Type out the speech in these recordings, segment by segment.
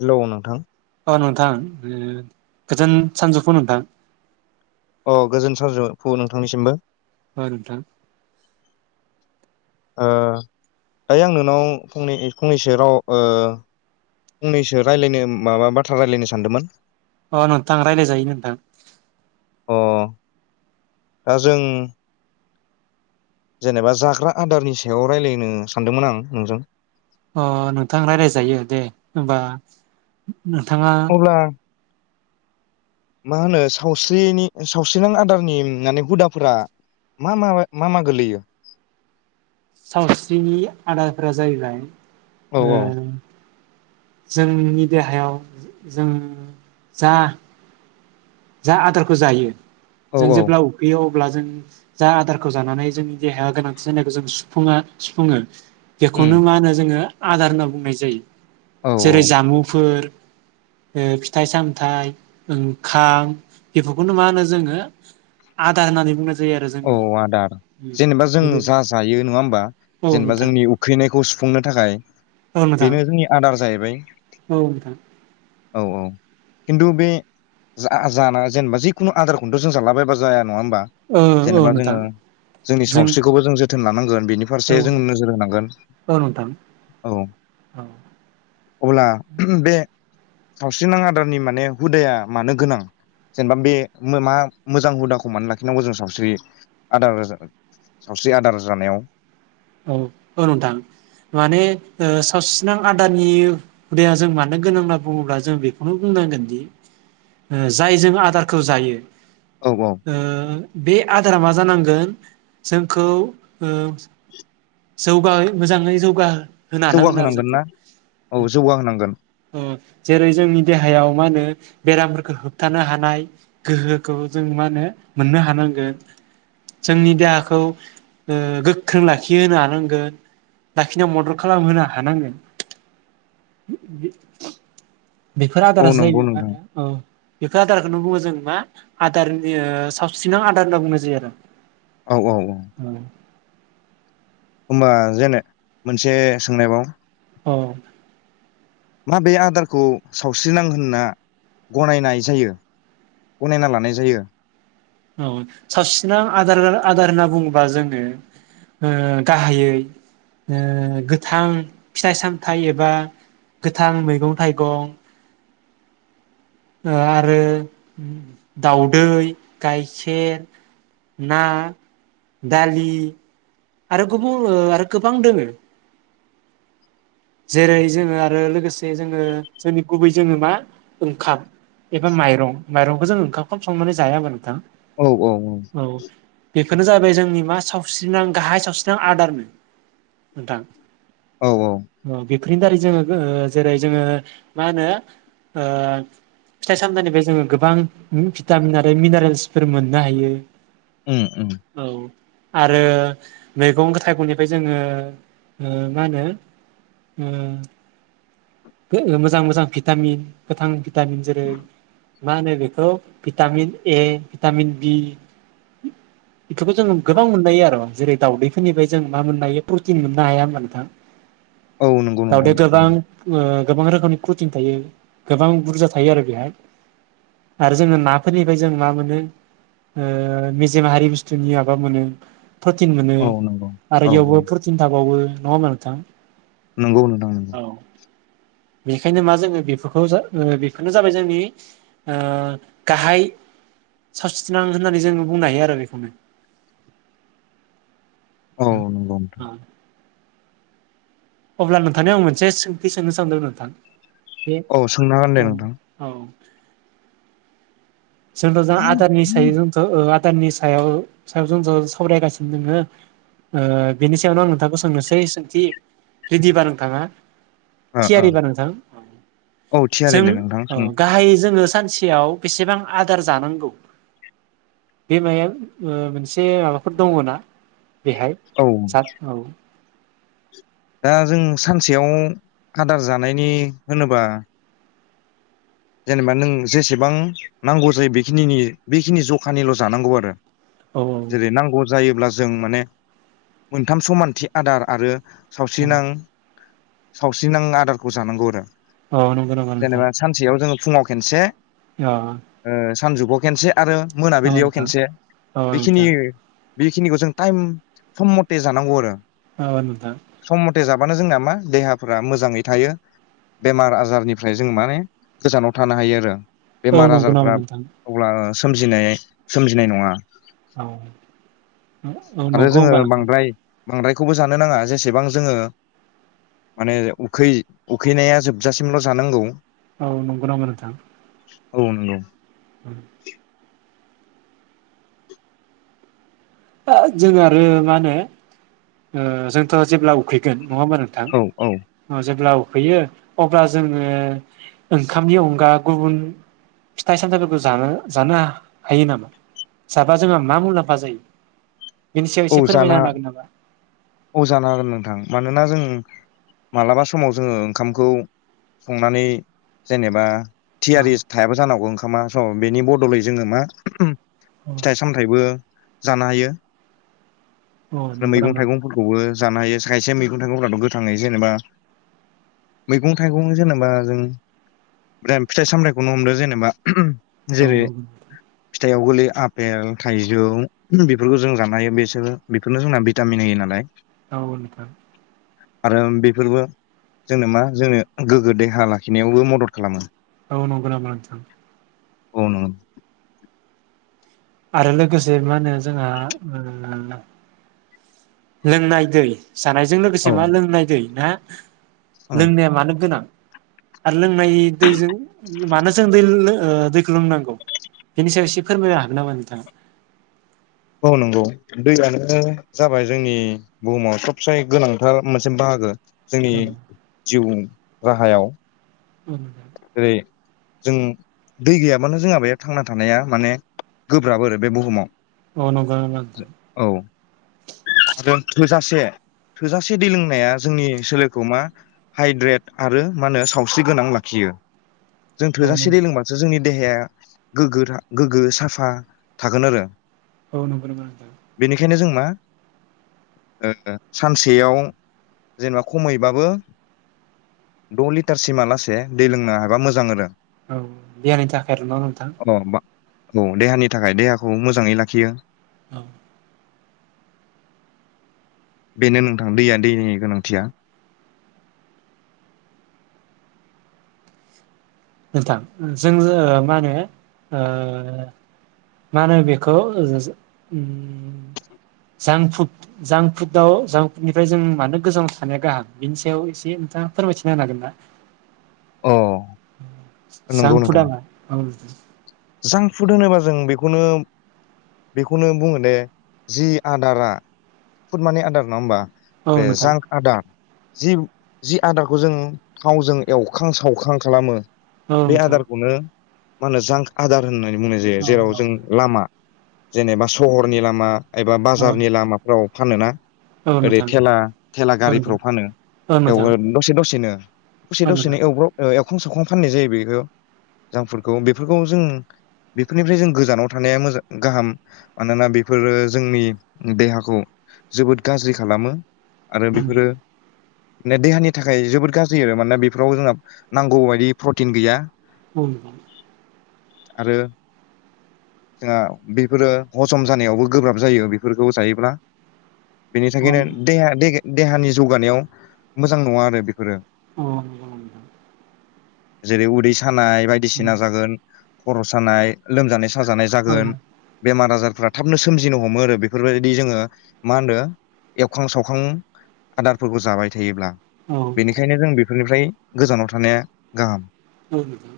Hello नोंथां ओ नोंथां गोजोन सानजौफु नोंथां अ गोजोन सानजुफु नोंथांनिसिमबो ओ नोंथां ओ दायो आं नोंनाव फंनै फंनैसो राव ओ फंनैसो रायलायनो माबा बाथ्रा रायज्लायनो सानदोंमोन अ नोंथां रायज्लायजायो नोंथां अ दा जों जेनेबा जाग्रा आदारनि सायाव राय्लायनो सानदोंमोन आं नोंजों अ नोंथां रायजायजायो दे होमबा नोंथाङा अब्ला मा होनो सावस्रिनि सावस्रिनां आदारनि माने हुदाफोरा मा मा मा मा गोलैयो सावस्रिनि आदारफोरा जाहैबाय औ ओ जोंनि देहायाव जों जा जा आदारखौ जायो औ जों औ जेब्ला उखैयो अब ब्ला जों जा आदारखौ जानानै जोंनि देहाया गोनांथि जानायखौ जों सुफुङा सुफुङो उम बेखौनो मा होनो जोङो आदार होनना बुंनाय जायो। औ औ जेरै जामुंफोर ओ फिथाइ सामथाय ओं खाम बेफोरखौनो मा होनो जोङो आदा होननानै बुंनाय जायो आरो औ जोंनि आदार जेनेबा जों जा जायो नङा होमबा औ जेनेबा नोंथां जोंनि उखैनायखौ सुफुंनो थाखाय औ नोंथां बेनो जोंनि आदार आदार जाहैबाय। औ नोंथां औ औ खिन्थु बे जा जाना जेनेबा जिखुनु आदारखौथ' जों जालाबायबा जाया नङा होमबा। औ औ जेनेबा नोंथां जोङो जोंनि जों सावस्रिखौबो जों जो थोन लांगोन बेनि फारसे औ जों नोजोर होनांगोन औ नोंथां औ औ अब्ला बे सावस्रिनां आदारनि माने हुदाया मानो गोनां जेनेबा बे मा मोजां हुदाखौ मानो लाखिनांगौ जों सावस्रि आदार सावस्रि आदार जानायाव? औ औ नोंथां माने सावसिनां आदारनि हुदाया जों मानो गोनां होनना बुङोब्ला जों बेखौनो बुंनांगोनदि जाय जों आदारखौ जायो औ औ ओ बे आदारा मा जानांगोन जोंखौ ओ जौगायै मोजाङै जौगा होनो हानांगोन आरो जौगाहोनांगोन जोंखौ ना औ जौगाहोनांगोन ओ जेरै जोंनि देहायाव मा होनो बेरामफोरखौ होबथानो हानाय गोहोखौ जों मा होनो मोननो हानांगोन जोंनि देहाखौ ओ गोख्रों लाखि लााखि होनो हानांगोन लााखिनायाव मदद खालामहोनो हानांगोन। बेफोर औ आदारासो नंगौ जायोबाय मा नोंथां होनो औ बेफोर आदारखौनो बुङो जों मा आदारनि सावस्रिनां आदार होनना बुंनाय जायो आरो। औ औ औ होमबा जेने मोनसे सोंनाय बाव औ माबे आदारखौ सावस्रिनां होनना गनायनाय जायो गनायना लानाय जायो? औ सावस्रिनां आदार आदार होनना बुङोबा जोङो ओ गाहायै ओ गोथां फिथाइ सामथाइ एबा गोथां मैगं थाइगं ओ आरो दाउदै, गाइखेर, ना, दालि आरो गुबुन आरो गोबां दोङो। जेरै जोङो आरो लोगोसे जोङो जोंनि गुबै जोङो मा ओंखाम एबा माइरं माइरंखौ जों ओंखामखौ संनानै जाया होबा नोंथां। औ औ औ बेफोरनो जाबाय जोंनि मा सावस्रिनां गाहाय सावस्रिनां आदारनो नोंथां। औ औ अ बेफोरनि दारै जोङो ओ जेरै जोङो मा होनो ओ फिथाइ सामथाइनिफ्राय जोङो गोबां भिटामिन आरो मिनारेल्सफोर मोननो हायो। उम उम औ आरो मैगं थाइगंनिफ्राय जोङो ओ मा होनो ओम मोजां मोजां भिटामिन गोथां भिटामिन जेरै मा होनो बेखौ भिटामिन ए भिटामिन बि बेफोरखौ जों गोबां मोननाय हायो आरो जेरै दावदैफोरनिफ्राय जों मा मोननो हायो प्रटिन मोननो हाया होमबा नोंथां। औ नंगौ नोंथां। दावदैया गोबां ओ गोबां रोखोमनि कुटिं थायो गोबां बुरजा थायो आरो बेहाय आरो जोङो नाफोरनिफ्राय जों मा मोनो ओ मेजेम हारि बुस्थुनि माबा मोनो। प्रटिन मोनो औ नंगौ आरो औ औ इयावबो प्रटिन थाबावो नङाहोनबा नोंथां। नंगौ नोंदां नोंगौ। बेखायनो मा जोङो बेफोरखौ बेफोरनो जाबाय जोंनि ओ गाहाय सावस्रिनां होननानै जोङो बुंनो हायो आरो बेखौनो औ नोंथां नंगौ नोंथां। अब्ला नोंथांनिाव आं मोनसे सोंनो सानदों नोंथां। बे औ सोंना हागोनदे औ नोंथां औ जोंथ' जों आदारनिसायाव जोंथ' भुटाननि सायाव सायाव जों ज' सावरायगासिनो दोङो बेनि सायावनो आं नोंथांखौ सोंनोसै सोंथि रेदिबा नोंथाङा? ओ ओ थियारिबा नोंथां औ थियारि जों दे नोंथां औ सों गाहाय जोङो सानसेयाव बेसेबां आदार जानांगौ बे माया मोनसे माबाफोर दङ ना? बेहाय औ जाद औ दा जों सानसेयाव आदार जानायनि होनोबा जेनेबा नों जेसेबां नांगौ जायो बेखिनिनि बेखिनि जखानिल' जानांगौ आरो। औ जेरै नांगौ जायोब्ला जों माने मोनथाम समानथि आदार आरो औ सावस्रिनां सावस्रि नां आदारखौ जानांगौ आरो। औ नंगौ नंगौ नोंथाङ। जेनेबा सानसेयाव जोङो फुङाव खनसे अ सानजुआव खनसे आरो औ मोनाबिलियाव नोंथां खनसे औ बेखिनि नोंथां बेखिनिखौ जों टाइम सम मथे जानांगौ आरो। औ नोंथाङ। फथे जाबानो जोंना मा देहाफोरा मोजाङै थायो बेमार आजारनिफ्राय जों माने गोजानाव थानो हायो आरो। औ बेमार नंगौ नामा आजारफ्रा नोंथां अब्ला सोमजिनाय सोमजिनाय नङा। औ आरो नंगौ जोङो होनबा नोंथां बांद्राय बांद्रायखौबो जानो नाङा जेसेबां जोङो मानेै उखैनाया जोबजासिमल' जानांगौ। औ नंगौ नामा नोंथां? औ नंगौ उम जों आरो मा होनो जोंथ' जेब्ला उखैगोन नङा होनबा औ औ नोंथां जेब्ला फैयो अब्ला जोङो ओंखामनि अनगा गुबुन फिथाइ सामथायाइफोरखौ जानो जानो हायो नामा जाबा जोंहा मा मुलाम्फा जायो? बिनि सायाव एसे फोरमायना होनो हागोन नामा? अजानो हागोन नोंथां मानोना जों मालाबा समाव जोङो ओंखामखौ संनानै जेनेबा थियारि थायाबो जानो हागौ ओंखामा सम बेनि बदलै जोङो मा अ फिथाइ सामथाइबो जानो हायो अ आरो नंगौ मैगं नामा नोंथां थाइगंफोरखौबो जानो हायो खायसे मैगं थाइगंफ्राथ' गोथाङै जेनेबा मैगं थाइगं जेनेबा जों ब्राम फिथाइ सामथाइखौनो हमदो जेनेबा औ फिथाइआव गोलैयो आपेल थाइजौ बेफोरखौ जों जानो हायो बे सोरो बेखोनो होना भिटामिन होयो नालाय औ नोथां आरो बेफोरबो जोंनो मा जोंनो गोग्गो देहा लाखिनायावबो मदद खालामो। औ नंग' नामा नोथां? अ आरो लोगोसे मा होनो जोंहा ओ लोंनाय दै जानायजों औ लोगोसे मा लोंनाय दै ना [inaudible] औ लोंनाया मानो गोनां आरो लोंनाय दैजों मानो जों दै लो ओ दैखौ लोंनांगौ बेनि सायाव एसे फोरमायनो हागोन नामा नोंथाङा? अ नोंगौ दैयानो जाबाय जोंनि बुहुमाव सोबसे गोनांथार मोनसे बाहागो। जोंनि औ जिउ राहायाव उम जेरै जों दै गैयाबानो जोंहा बेया थांना थानाया माने गोब्राब आरो बे बुहुमाव अ नंगौ नामा नोथां? औ आरो थोजासे-थोजासे दै लोंनाया जोंनि सोलेरखौ मा हाइद्रेड आरो मा नो सावस्रि गोनां लाखियो। जों औ थोजासे दै लोंबासो जोंनि देहाया गोग्गो था गोग्गो साफा थागोन आरो। औ नंगौ नंगौ नोथां। बेनिखायनो जों मा ओ सानसेयाव जेनेबा खमैबाबो द' लिटारसिमालासे दै लोंनो हाबा मोजां आरो। औ देहानि थाखाय आरो न' नोंथां? अ बा औ देहानि थाखाय देहाखौ मोजाङै लाखियो। औ। बेनो नोंथां दैया दैनि गोनांथिया नोंथां जों ओ मा होनो ओ मा होनो बेखौ ओम जांक फुड जांक फुडआव जांक फुडनिफ्राय जों मानो गोजानाव थानाया गाहाम बेनि सायाव एसे नोंथाङा फोरमायथिना होनो हागोन ना? अ। जां नंगौ नोंथां फुदआ मा? जांक फुड होनोबा जों बेखौनो बेखौनो बुङो दे जि आदारा फुड माने आदारा नङा होमबा? औ बे नोंथां जांकआ दा जि जि आदारखौ जों थावजों एवखां सावखां खालामो औ बे नोंथां आदारखौनो मा होनो जां आदार होननानै बुंनाय जायो औ नोंथां औ जेराव जों लामा जेनेबा सहरनि लामा एबा औ बाजारनि लामाफ्राव फानोना औ औ ओरै नोंथां थेला थेला औ नोंथां गारिफोराव फानो औ एवो नोंथां दसे दसेनो दसे औ दसेनो नोंथां एवब्रब ओ एव एवखां सावखां फाननाय जायो बेखौ जां फुडखौ बेफोरखौ जों बेफोरनिफ्राय जों गोजानाव थानाया मोजां गाहाम मानोना बेफोरो जोंनि देहाखौ जोबोद गाज्रि खालामो। आरो उम बेफोरो नो देहानि थाखाय जोबोद गाज्रि आरो मानोना बेफोराव जोंहा नांगौ बायदि प्रटिन गैया। औ नोंथां। आरो जोंहा बेफोरो हजम जानायावबो गोब्राब जायो बेफोरखौ जायोब्ला बेनि अ थाखायनो नोंथां देहा दे देहानि जौगानायाव मोजां नङा आरो बेफोरो। [unintelligible] जेरै उदै सा सानाय बायदिसिना जागोन। खर' सानाय लोमजानाय सा साजानाय जागोन बेमार आजारफ्रा थाबनो सोमजिनो हमो आरो बेफोरबायदि जोङो मा होनदो एवखां सावखां आदारफोरखौ जाबाय थायोब्ला। औ नोंथां बेनिखायनो जों बेफोरनिफ्राय गोजानाव थानाया गाहाम औ नोंथां।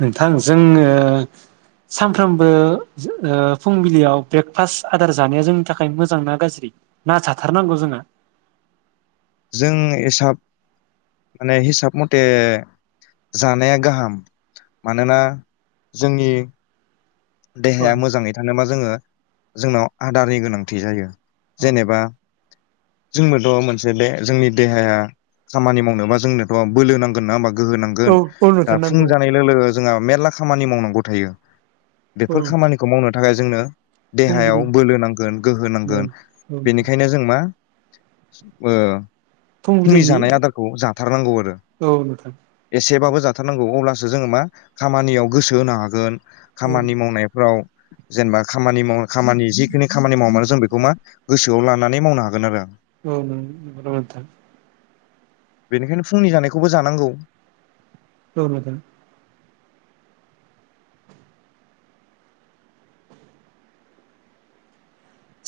नोंथां जोङो सानफ्रोमबो ओ फुंबिलियाव ब्रेकफास्ट आदार जानाया जोंनि थाखाय मोजां ना गाज्रि ना जाथारनांगौ जोङो। जों हिसाब माने हिसाब मटे जानाया गाहाम मानोना जोंनि औ देहाया मोजाङै थानोबा जोङो जोंनाव आदारनि गोनांथि जायो। नोंथां जेनेबा जोंनोथ' मोनसे बे जोंनि देहाया खामानि मावनोबा जोंनोथ' बोलो नांगोन ना ओमबा। गोहो औ नांगोन औ दा नोंथां फुं नांगौ जानाय लोगो लोगो जोंहा मेरला खामानि मावनांगौ थायो। औ बेफोर नोंथां खामानिखौ मावनो थाखाय जोंनो देहायाव फुंबिलि बोलो नांगोन गोहो औ नांगोन औ नोंथां बेनिखायनो जों मा ओ। फुंनि फुंबिलिनि जानाय आदारखौ जाथारनांगौ आरो औ नोंथां एसेबाबो जाथारनांगौ अब्ला जोङो मा खामानियाव गोसो होनो हागोन। औ खामानि मावनायफ्राव जेनेबा खामानि माव खामानि जिखिनि खामानि मावामानो जों बेखौ मा गोसोआव लानानै मावनो हागोन आरो। औ नोंगौ नोंथां। बेनिखायनो फुंनि जानायखौबो जानांगौ। औ‌ नोंथां।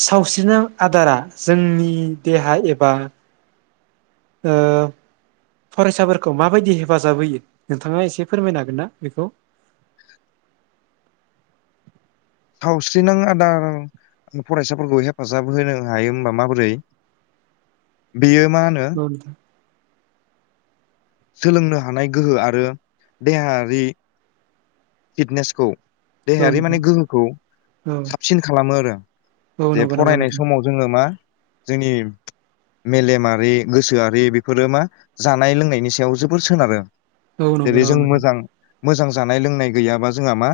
सावस्रिना आदारा जोंनि देहा एबा ओ फरायसाफोरखौ माबायदि हेफाजाब होयो नोंथाङा एसे फोरमायनो हागोन ना बेखौ सावस्रिनां आदार फरायसाफोरखौ हेफाजाब होनो हायो होमबा माबोरै बेयो मा होनो औ नोंथां सोलोंनो हानाय गोहो आरो देहायारि फिटनेसखौ औ देहायारि माने नोंथां गोहोखौ औ साबसिन खालामो आरो औ जे नंगौ नामा फरायनाय नोंथां समाव जोङो मा जोंनि मेलेमारि गोसोआरि बेफोरो मा जानाय लोंनायनि सायाव जोबोर सोनारो। औ नंगौ जेरै नामा जों नोंथां। मोजां मोजां जानाय लोंनाय गैयाबा जोंहा मा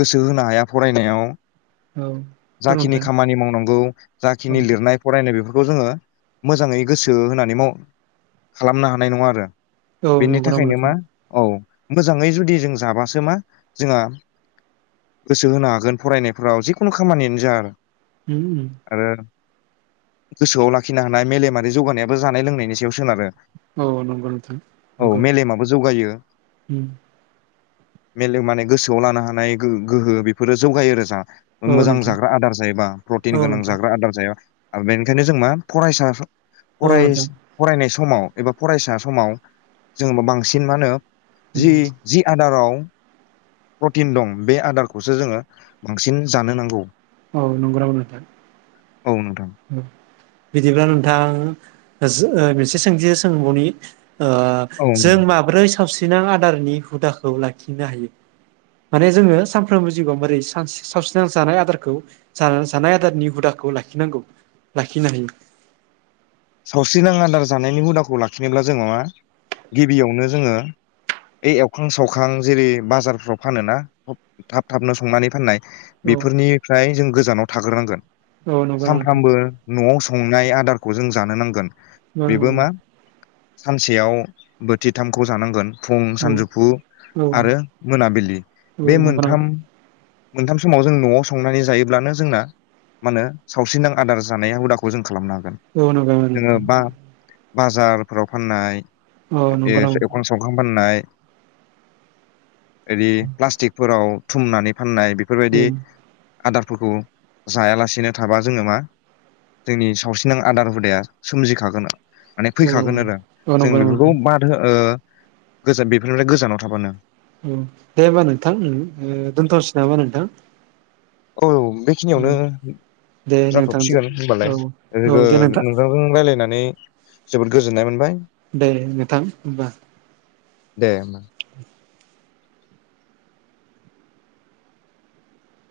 गोसो होनो हाया फरायनायाव औ औ जाखिनि नोंथां खामानि मावनांगौ जाखिनि लिरनाय फरायनाय बेखौ खौ जोङो मोजाङै गोसो होनानै माव‌ खालामनो हानाय नङा आरो। औ बेनि नंगौ नामा थाखायनो मा नोंथां औ। मोजाङै जुदि जों जाबासो मा जोंहा गोसो होनो हागोन फरायनायफ्राव जिखुनु खामानियानो जा आरो होम आरो गोसोआव लाखिनो हानाय मेलेमारि जौगानायाबो जानाय लोंनायनि सायाव सोनारो औ नंगौ नोंथां औ नंगौ मेलेमाबो जौगायो उम मेलेम माने गोसोआव लानो हानाय गोहो गोहो बेफोरो जौगायो आरो जा औ मोजां नोंथां जाग्रा आदार जायोबा प्रटिन औ गोनां नोंथां जाग्रा आदार जाया ओ बेनिखायनो जों मा फरायसा औ फरायस नोंथां फरायनाय समाव एबा फरायसा समाव जों [unintelligible] बा बांसिन मा होनो जि उम जि आदाराव प्रटिन दं बे आदारखौसो जोङो बांसिन जानो नांगौ औ नंगौ नामा नोंथां? औ नोंथां बिदिब्ला नोंथां [unintelligible] जु ओ बिसे सोंथि सोंबावनि ओ औ जों माब्रै सावसि नां आदारनि हुदाखौ लाखिनो हायो माने जोङो सानफ्रोमबो जिउआव मोरै सा सावस्रिनां जानाय आदारखौ जा जानाय आदारनि हुदाखौ लाखिनांगौ। लाखि नानै सावस्रि नां आदार जानायनि हुदाखौ लाखिनोब्ला जोङो मा गिबियावनो जोङो ओ एवखां सावखां जेरै बाजारफ्राव फानोना थाब थाबनो संनानै फाननाय। औ बेफोरनिफ्राय जों गोजानाव थाग्रोनांगोन औ नंगौ नोंथां सानफ्रामबो न'आव स संनाय आदारखौ जों जानो नांगोन बेबो ओम मा सानसेयाव बोथिथामखौ जानांगोन। फुं औ सानजौफु औ आरो मोनाबिलि औ बे नंगौ मोनथाम मोनथाम समाव जों न'आव संनानै जायोब्लानो जोंना मा होनो सावस्रिनां आदार जानाया हुदाखौ जों खालामना [unintelligible] अ नो [unintelligible] बाजारफ्राव फाननाय ए नंगौ नोंथां एवखां सावखां फाननाय एरि प्लास्टिकफोराव थुमनानै फाननाय औ बेफोरबायदि आदारफोरखौ जायालासेनो थाबा जोङो मा जोंनि सावस्रिनां आदार हुदाया सोमजिखागोन माने औ फैखागोन आरो औ जों नंगौ बेफोरखौ नोंथां बाद हो ओ गोजान बेफोरनिफ्राय गोजानाव थाबानो उम दे होमबा नोंथां उम ओ दोनथनोसै नामा नोंथां औ बेखिनियावनो दे नोंथांजों जाथ'बसिगोन औ होमबालाय ओ औ गो दे नोंथां नोंथांजों रायलायनानै नै जोबोद गोजोननाय मोनबाय दे नोंथां होमबा दे होमबा